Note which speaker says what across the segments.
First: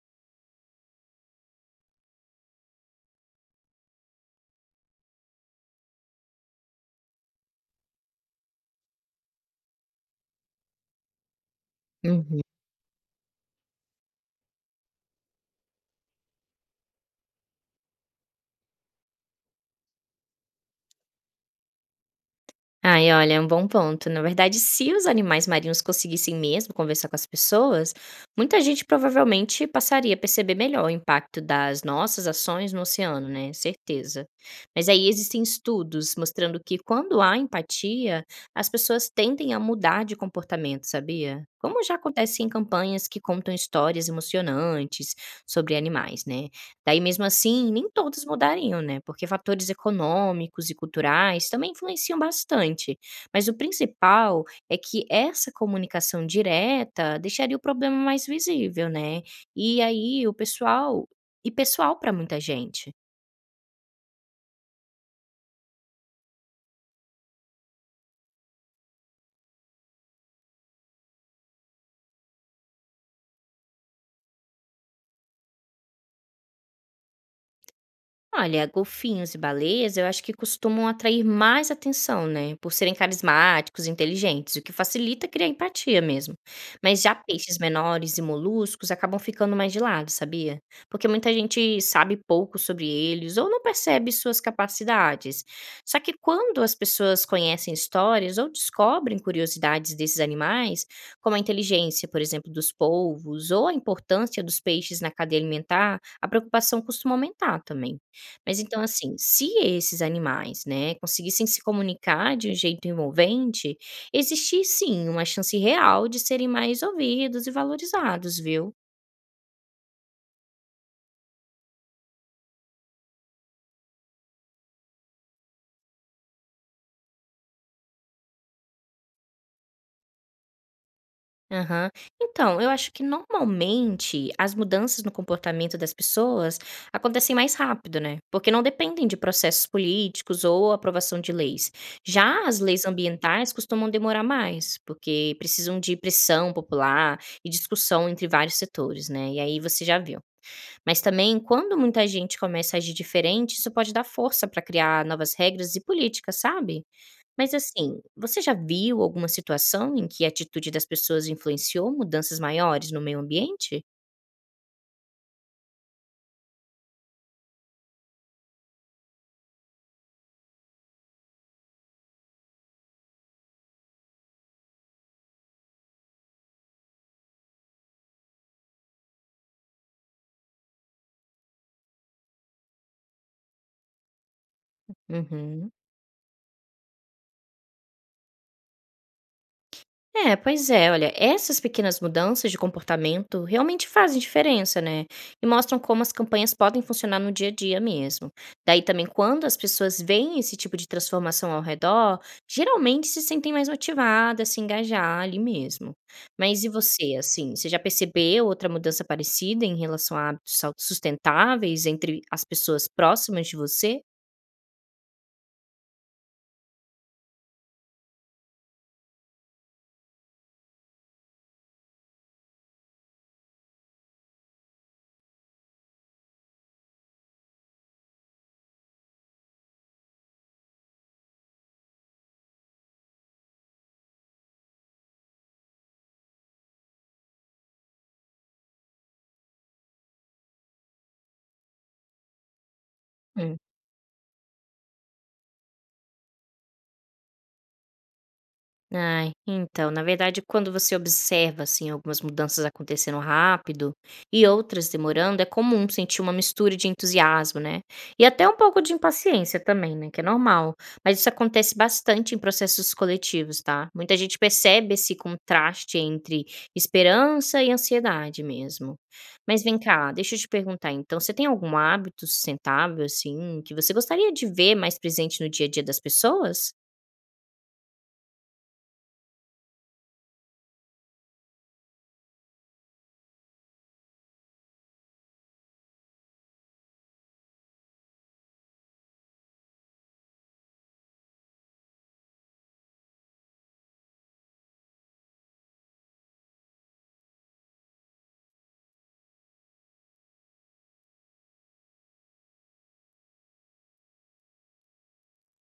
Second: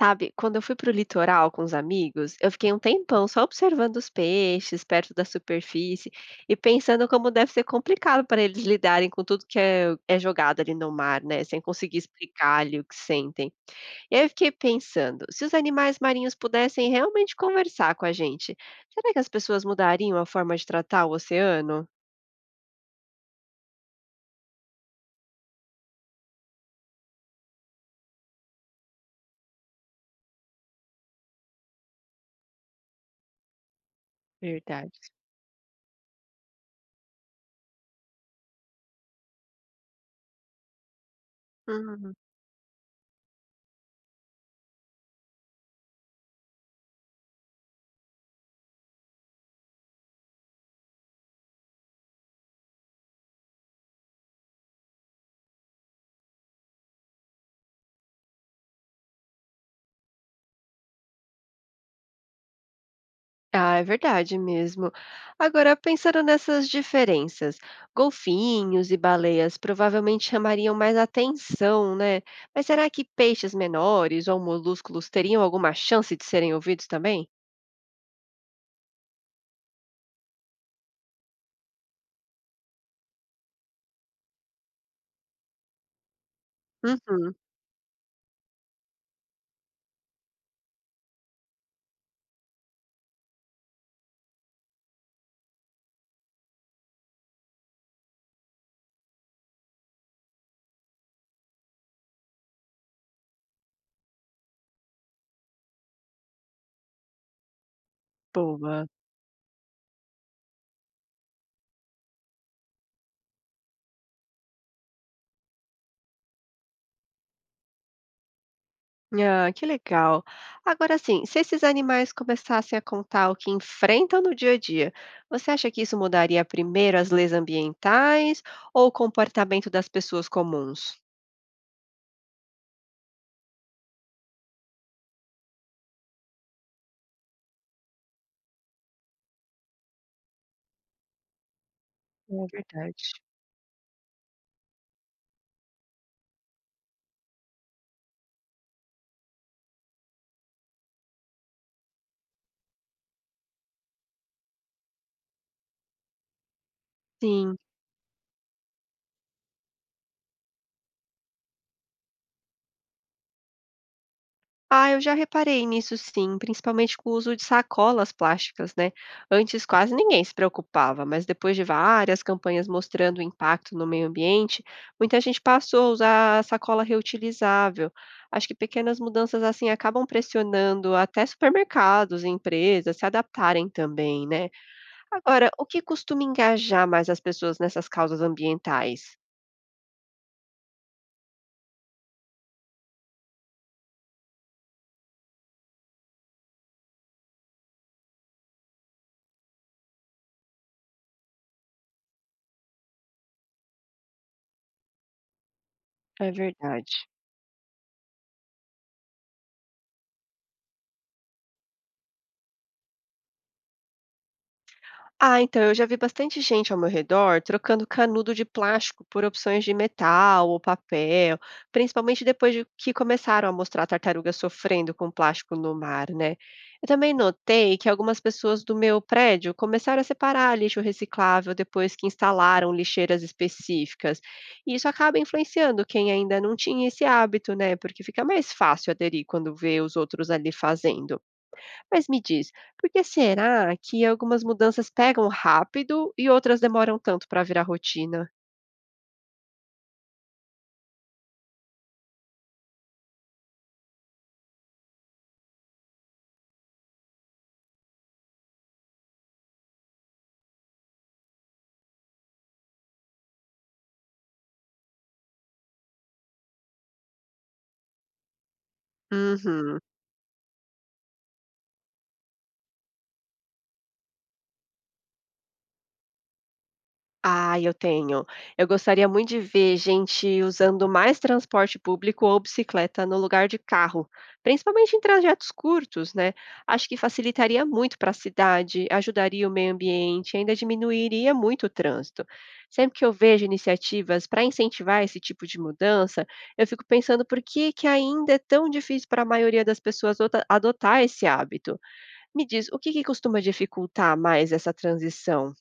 Speaker 1: Sabe, quando eu fui para o litoral com os amigos, eu fiquei um tempão só observando os peixes perto da superfície e pensando como deve ser complicado para eles lidarem com tudo que é jogado ali no mar, né? Sem conseguir
Speaker 2: Uhum.
Speaker 1: explicar ali o que sentem. E aí eu fiquei pensando, se os animais marinhos pudessem realmente conversar com a gente, será que as pessoas mudariam a forma de tratar o oceano?
Speaker 2: Ai, olha, é um bom ponto. Na verdade, se os animais marinhos conseguissem mesmo conversar com as pessoas, muita gente provavelmente passaria a perceber melhor o impacto das nossas ações no oceano, né? Certeza. Mas
Speaker 1: Verdade.
Speaker 2: aí existem estudos mostrando que quando há empatia, as pessoas tendem a mudar de comportamento, sabia? Como já acontece em campanhas que contam histórias emocionantes sobre animais, né? Daí, mesmo assim, nem todos mudariam, né, porque fatores econômicos e culturais também influenciam bastante. Mas o principal é que essa comunicação direta deixaria o problema mais visível, né? E aí o pessoal e pessoal para muita gente.
Speaker 1: Ah, é verdade mesmo. Agora, pensando nessas diferenças, golfinhos e baleias provavelmente chamariam mais atenção, né? Mas será que peixes menores ou molúsculos teriam alguma chance de serem ouvidos também?
Speaker 2: Olha, golfinhos e baleias eu acho que costumam atrair mais atenção, né? Por serem carismáticos, inteligentes, o que facilita criar empatia mesmo. Mas já
Speaker 1: Uhum,
Speaker 2: peixes menores e moluscos acabam ficando mais de lado, sabia? Porque muita gente sabe pouco sobre eles ou não percebe suas capacidades. Só que quando as pessoas conhecem histórias ou descobrem curiosidades desses animais, como a inteligência, por exemplo, dos polvos ou a importância dos peixes na cadeia alimentar, a preocupação costuma aumentar também. Mas então,
Speaker 1: boa.
Speaker 2: assim, se esses animais, né, conseguissem se comunicar de um jeito envolvente, existir sim uma chance real de serem mais ouvidos e valorizados, viu?
Speaker 1: Ah, que legal. Agora sim, se esses animais começassem a contar o que enfrentam no dia a dia, você acha que isso mudaria primeiro as leis ambientais ou o comportamento das pessoas comuns?
Speaker 2: Aham. Então, eu acho que normalmente as mudanças no comportamento das pessoas acontecem mais rápido, né? Porque não dependem de processos políticos ou aprovação de leis.
Speaker 1: É
Speaker 2: Já as leis
Speaker 1: verdade.
Speaker 2: ambientais costumam demorar mais, porque precisam de pressão popular e discussão entre vários setores, né? E aí você já viu. Mas também, quando muita gente começa a agir diferente, isso pode dar força para criar novas regras e políticas, sabe? Mas
Speaker 1: Sim.
Speaker 2: assim, você já viu alguma situação em que a atitude das pessoas influenciou mudanças maiores no meio ambiente?
Speaker 1: Ah, eu já reparei nisso sim, principalmente com o uso de sacolas plásticas, né? Antes quase ninguém se preocupava, mas depois de várias campanhas mostrando o impacto no meio ambiente, muita gente passou a usar a sacola reutilizável. Acho que pequenas mudanças assim acabam pressionando até supermercados e empresas se adaptarem também, né? Agora, o
Speaker 2: Uhum.
Speaker 1: que costuma engajar mais as pessoas nessas causas ambientais?
Speaker 2: É, pois é, olha, essas pequenas mudanças de comportamento realmente fazem diferença, né? E mostram como as campanhas podem funcionar no dia a dia mesmo. Daí também, quando as pessoas veem esse tipo de transformação ao redor, geralmente se sentem mais motivadas, a se engajar ali mesmo.
Speaker 1: É
Speaker 2: Mas e
Speaker 1: verdade.
Speaker 2: você, assim, você já percebeu outra mudança parecida em relação a hábitos sustentáveis entre as pessoas próximas de você?
Speaker 1: Ah, então, eu já vi bastante gente ao meu redor trocando canudo de plástico por opções de metal ou papel, principalmente depois de que começaram a mostrar tartarugas sofrendo com plástico no mar, né? Eu também notei que algumas pessoas do meu prédio começaram a separar lixo reciclável depois que instalaram lixeiras específicas. E isso acaba influenciando quem ainda não tinha esse hábito, né? Porque fica mais fácil aderir quando vê os outros ali fazendo. Mas me diz, por que será que algumas mudanças pegam rápido e outras demoram tanto para virar rotina?
Speaker 2: Ai, então, na verdade, quando você observa, assim, algumas mudanças acontecendo rápido e outras demorando, é comum sentir uma mistura de entusiasmo, né? E até um pouco de impaciência também, né? Que é normal. Mas isso acontece bastante em processos coletivos, tá? Muita gente percebe esse contraste entre esperança e ansiedade mesmo. Mas vem
Speaker 1: Uhum.
Speaker 2: cá, deixa eu te perguntar, então, você tem algum hábito sustentável, assim, que você gostaria de ver mais presente no dia a dia das pessoas?
Speaker 1: Ah, eu tenho. Eu gostaria muito de ver gente usando mais transporte público ou bicicleta no lugar de carro, principalmente em trajetos curtos, né? Acho que facilitaria muito para a cidade, ajudaria o meio ambiente, ainda diminuiria muito o trânsito. Sempre que eu vejo iniciativas para incentivar esse tipo de mudança, eu fico pensando por que que ainda é tão difícil para a maioria das pessoas adotar esse hábito. Me diz, o que que costuma dificultar mais essa transição?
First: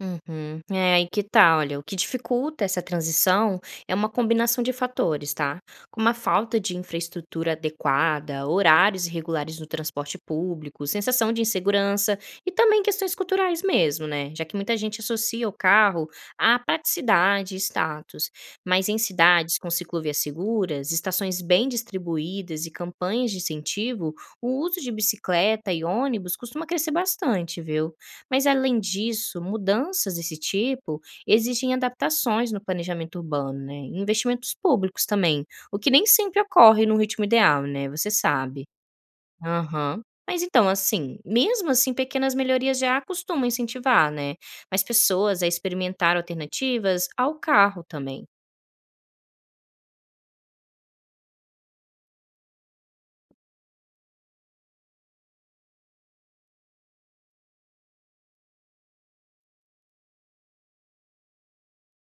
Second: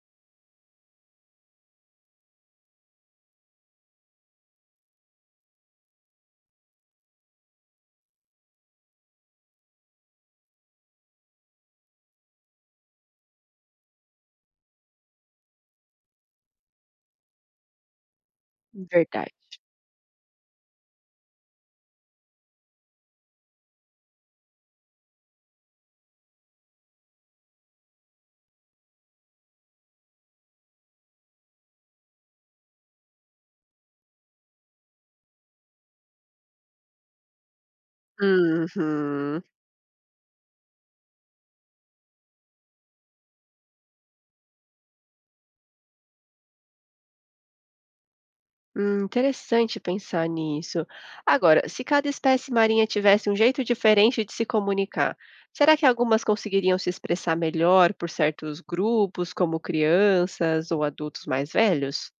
Speaker 2: Uhum. É aí que tá, olha, o que dificulta essa transição é uma combinação de fatores, tá? Como a falta de infraestrutura adequada, horários irregulares no transporte público, sensação de insegurança e também questões culturais mesmo, né? Já que muita gente associa o carro à praticidade e status. Mas em
Speaker 1: Verdade.
Speaker 2: cidades com ciclovias seguras, estações bem distribuídas e campanhas de incentivo, o uso de bicicleta e ônibus costuma crescer bastante, viu? Mas além disso, mudanças desse tipo exigem adaptações no planejamento urbano, né? E investimentos públicos também, o que nem sempre ocorre no ritmo ideal, né? Você sabe.
Speaker 1: Uhum.
Speaker 2: Aham. Mas então, assim, mesmo assim, pequenas melhorias já costumam incentivar, né? Mais pessoas a experimentar alternativas ao carro também.
Speaker 1: Interessante pensar nisso. Agora, se cada espécie marinha tivesse um jeito diferente de se comunicar, será que algumas conseguiriam se expressar melhor por certos grupos, como crianças ou adultos mais velhos?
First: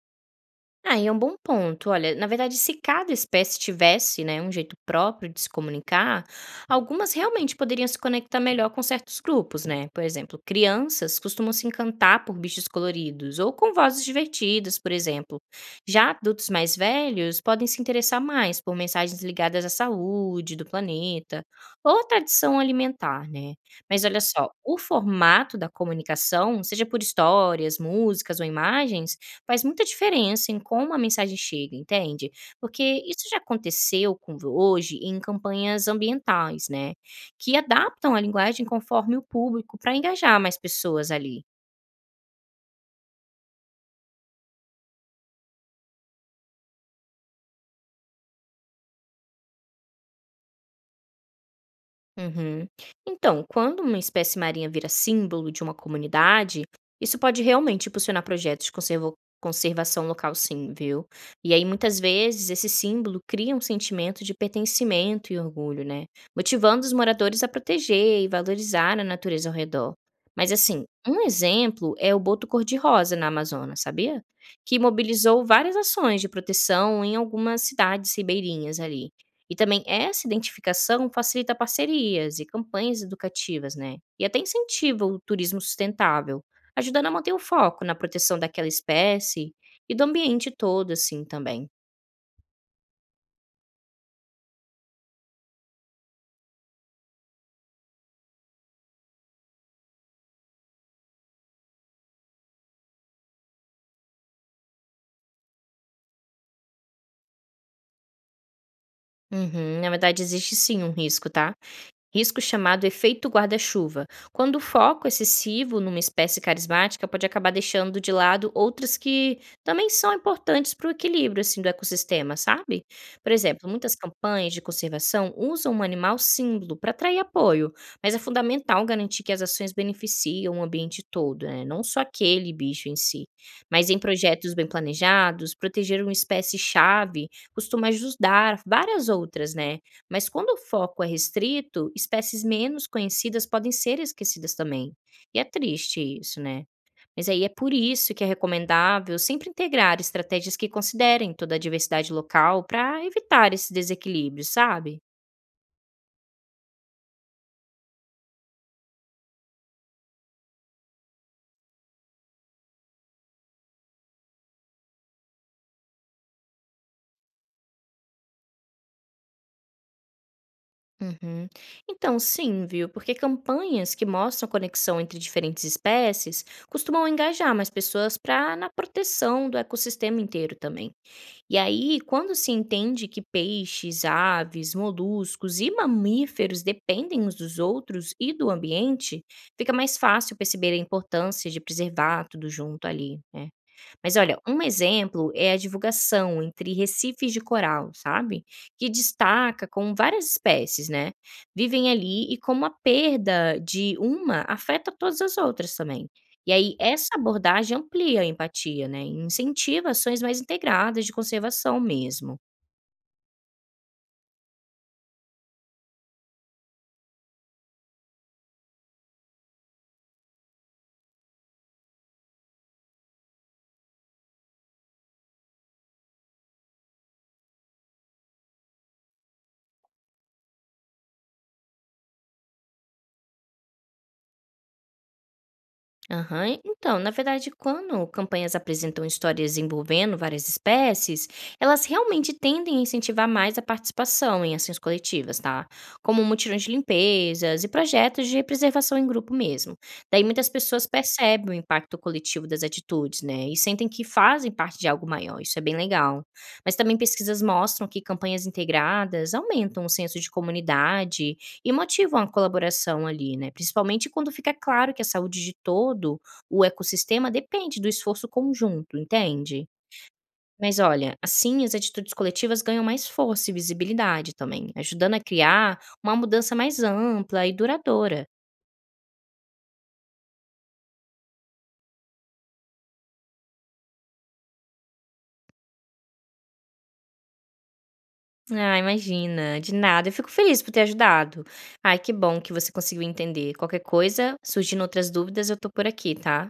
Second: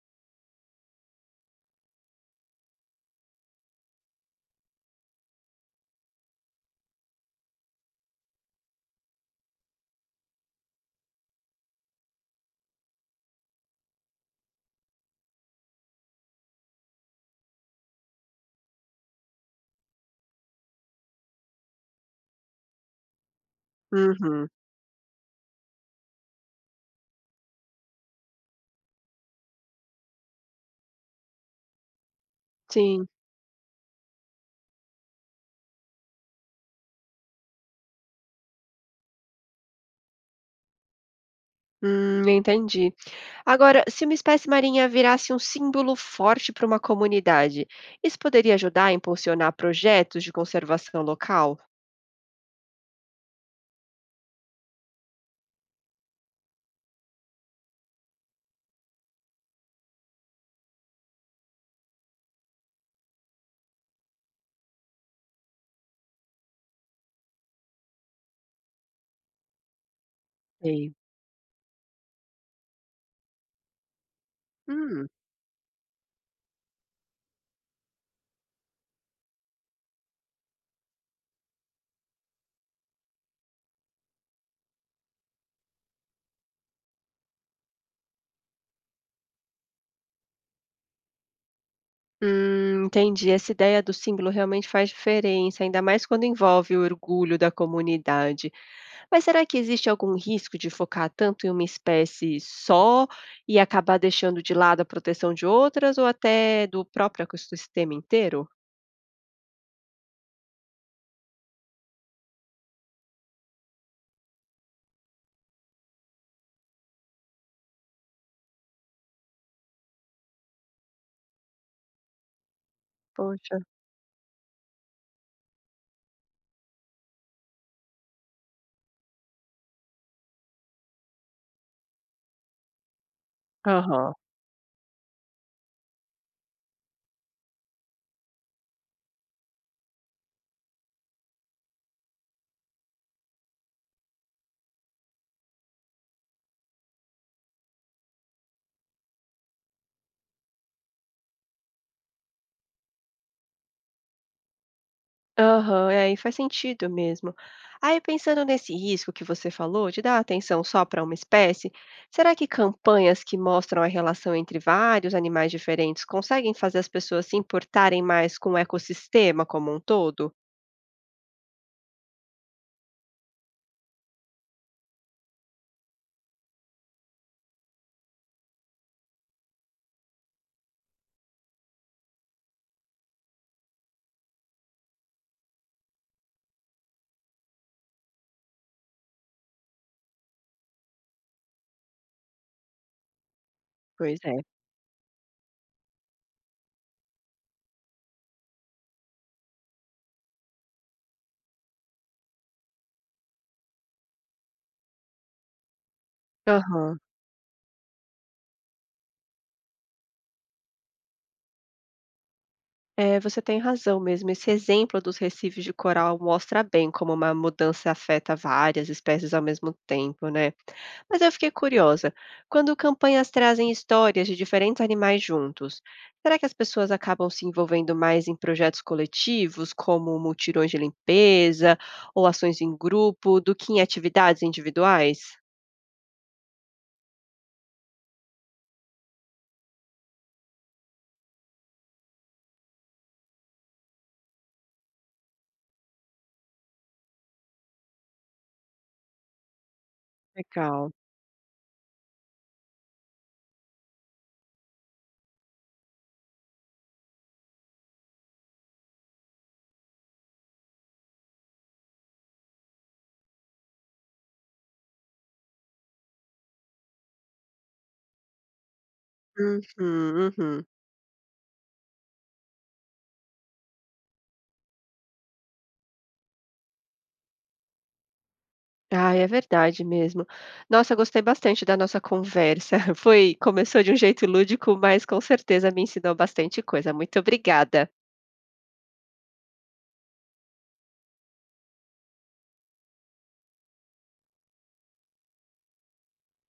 Speaker 2: Ah, e é um bom ponto. Olha, na verdade, se cada espécie tivesse, né, um jeito próprio de se comunicar, algumas realmente poderiam se conectar melhor com certos grupos, né? Por exemplo, crianças costumam se encantar por bichos coloridos ou com vozes divertidas, por exemplo. Já adultos mais velhos podem se interessar mais por mensagens ligadas à saúde do planeta ou à tradição alimentar, né? Mas olha
Speaker 1: Uhum.
Speaker 2: só, o formato da comunicação, seja por histórias, músicas ou imagens, faz muita diferença em como a mensagem chega, entende? Porque
Speaker 1: Sim.
Speaker 2: isso já aconteceu com hoje em campanhas ambientais, né, que adaptam a linguagem conforme o público para engajar mais pessoas ali.
Speaker 1: Entendi. Agora, se uma espécie marinha virasse um símbolo forte para uma comunidade, isso poderia ajudar a impulsionar projetos de conservação local?
Speaker 2: Uhum. Então, quando uma espécie marinha vira símbolo de uma comunidade, isso pode realmente impulsionar projetos de conservação local, sim, viu? E aí, muitas vezes, esse símbolo cria um sentimento de pertencimento e orgulho, né? Motivando os moradores a proteger e valorizar a natureza ao redor. Mas, assim,
Speaker 1: Sei.
Speaker 2: um exemplo é o boto cor-de-rosa na Amazônia, sabia? Que
Speaker 1: Hum.
Speaker 2: mobilizou várias ações de proteção em algumas cidades ribeirinhas ali. E também essa identificação facilita parcerias e campanhas educativas, né? E até incentiva o turismo sustentável, ajudando a manter o foco na proteção daquela espécie e do ambiente todo, assim, também.
Speaker 1: Entendi. Essa ideia do símbolo realmente faz diferença, ainda mais quando envolve o orgulho da comunidade. Mas será que existe algum risco de focar tanto em uma espécie só e acabar deixando de lado a proteção de outras ou até do próprio ecossistema inteiro?
Speaker 2: Uhum, na verdade, existe sim um risco, tá? Risco chamado efeito guarda-chuva, quando o foco excessivo numa espécie carismática pode acabar deixando de lado outras que também são importantes para o equilíbrio assim, do ecossistema, sabe? Por
Speaker 1: Poxa.
Speaker 2: exemplo, muitas campanhas de conservação usam um animal símbolo para atrair apoio, mas é fundamental garantir que as ações beneficiam o ambiente todo, né? Não só aquele bicho em si. Mas em
Speaker 1: Aham.
Speaker 2: projetos bem planejados, proteger uma espécie-chave costuma ajudar várias outras, né? Mas quando o foco é restrito, espécies menos conhecidas podem ser esquecidas também. E é triste isso, né? Mas aí é por isso que é recomendável sempre integrar estratégias que considerem toda a diversidade local para evitar esse desequilíbrio, sabe?
Speaker 1: Aham, é, e faz sentido mesmo. Aí pensando nesse risco que você falou de dar atenção só para uma espécie, será que campanhas que mostram a relação entre vários animais diferentes conseguem fazer as pessoas se importarem mais com o ecossistema como um todo?
Speaker 2: Uhum. Então, sim, viu? Porque campanhas que mostram conexão entre diferentes espécies costumam engajar mais pessoas para na proteção do ecossistema inteiro também. E aí, quando se entende que peixes, aves, moluscos e mamíferos dependem uns dos outros e do ambiente, fica mais fácil perceber a importância de preservar tudo junto ali, né? Mas
Speaker 1: Pois é.
Speaker 2: olha, um exemplo é a divulgação entre recifes de coral, sabe? Que destaca como várias espécies, né? Vivem ali e como a perda de uma afeta todas as outras também. E aí,
Speaker 1: Aham.
Speaker 2: essa abordagem amplia a empatia, né? E incentiva ações mais integradas de conservação mesmo.
Speaker 1: É, você tem razão mesmo. Esse exemplo dos recifes de coral mostra bem como uma mudança afeta várias espécies ao mesmo tempo, né? Mas eu fiquei curiosa. Quando campanhas trazem histórias de diferentes animais juntos, será que as pessoas acabam se envolvendo mais em projetos coletivos, como mutirões de limpeza ou ações em grupo, do que em atividades individuais?
Speaker 2: Aham. Então, na verdade, quando campanhas apresentam histórias envolvendo várias espécies, elas realmente tendem a incentivar mais a participação em ações coletivas, tá? Como mutirões de limpezas e projetos de preservação em grupo mesmo. Daí muitas pessoas
Speaker 1: Legal.
Speaker 2: percebem o impacto coletivo das atitudes, né? E sentem que fazem parte de algo maior. Isso é bem legal. Mas também pesquisas mostram que campanhas integradas aumentam o senso de comunidade e motivam a colaboração ali, né, principalmente quando fica claro que a saúde de todo o ecossistema depende do esforço conjunto, entende?
Speaker 1: Uhum, uhum.
Speaker 2: Mas olha, assim as atitudes coletivas ganham mais força e visibilidade também, ajudando a criar uma mudança mais ampla e duradoura.
Speaker 1: Ah, é verdade mesmo. Nossa, gostei bastante da nossa conversa. Foi, começou de um jeito lúdico, mas com certeza me ensinou bastante coisa. Muito obrigada.
Speaker 2: Ah, imagina, de nada. Eu fico feliz por ter ajudado. Ai, que bom que você conseguiu entender. Qualquer coisa, surgindo outras dúvidas, eu tô por aqui, tá?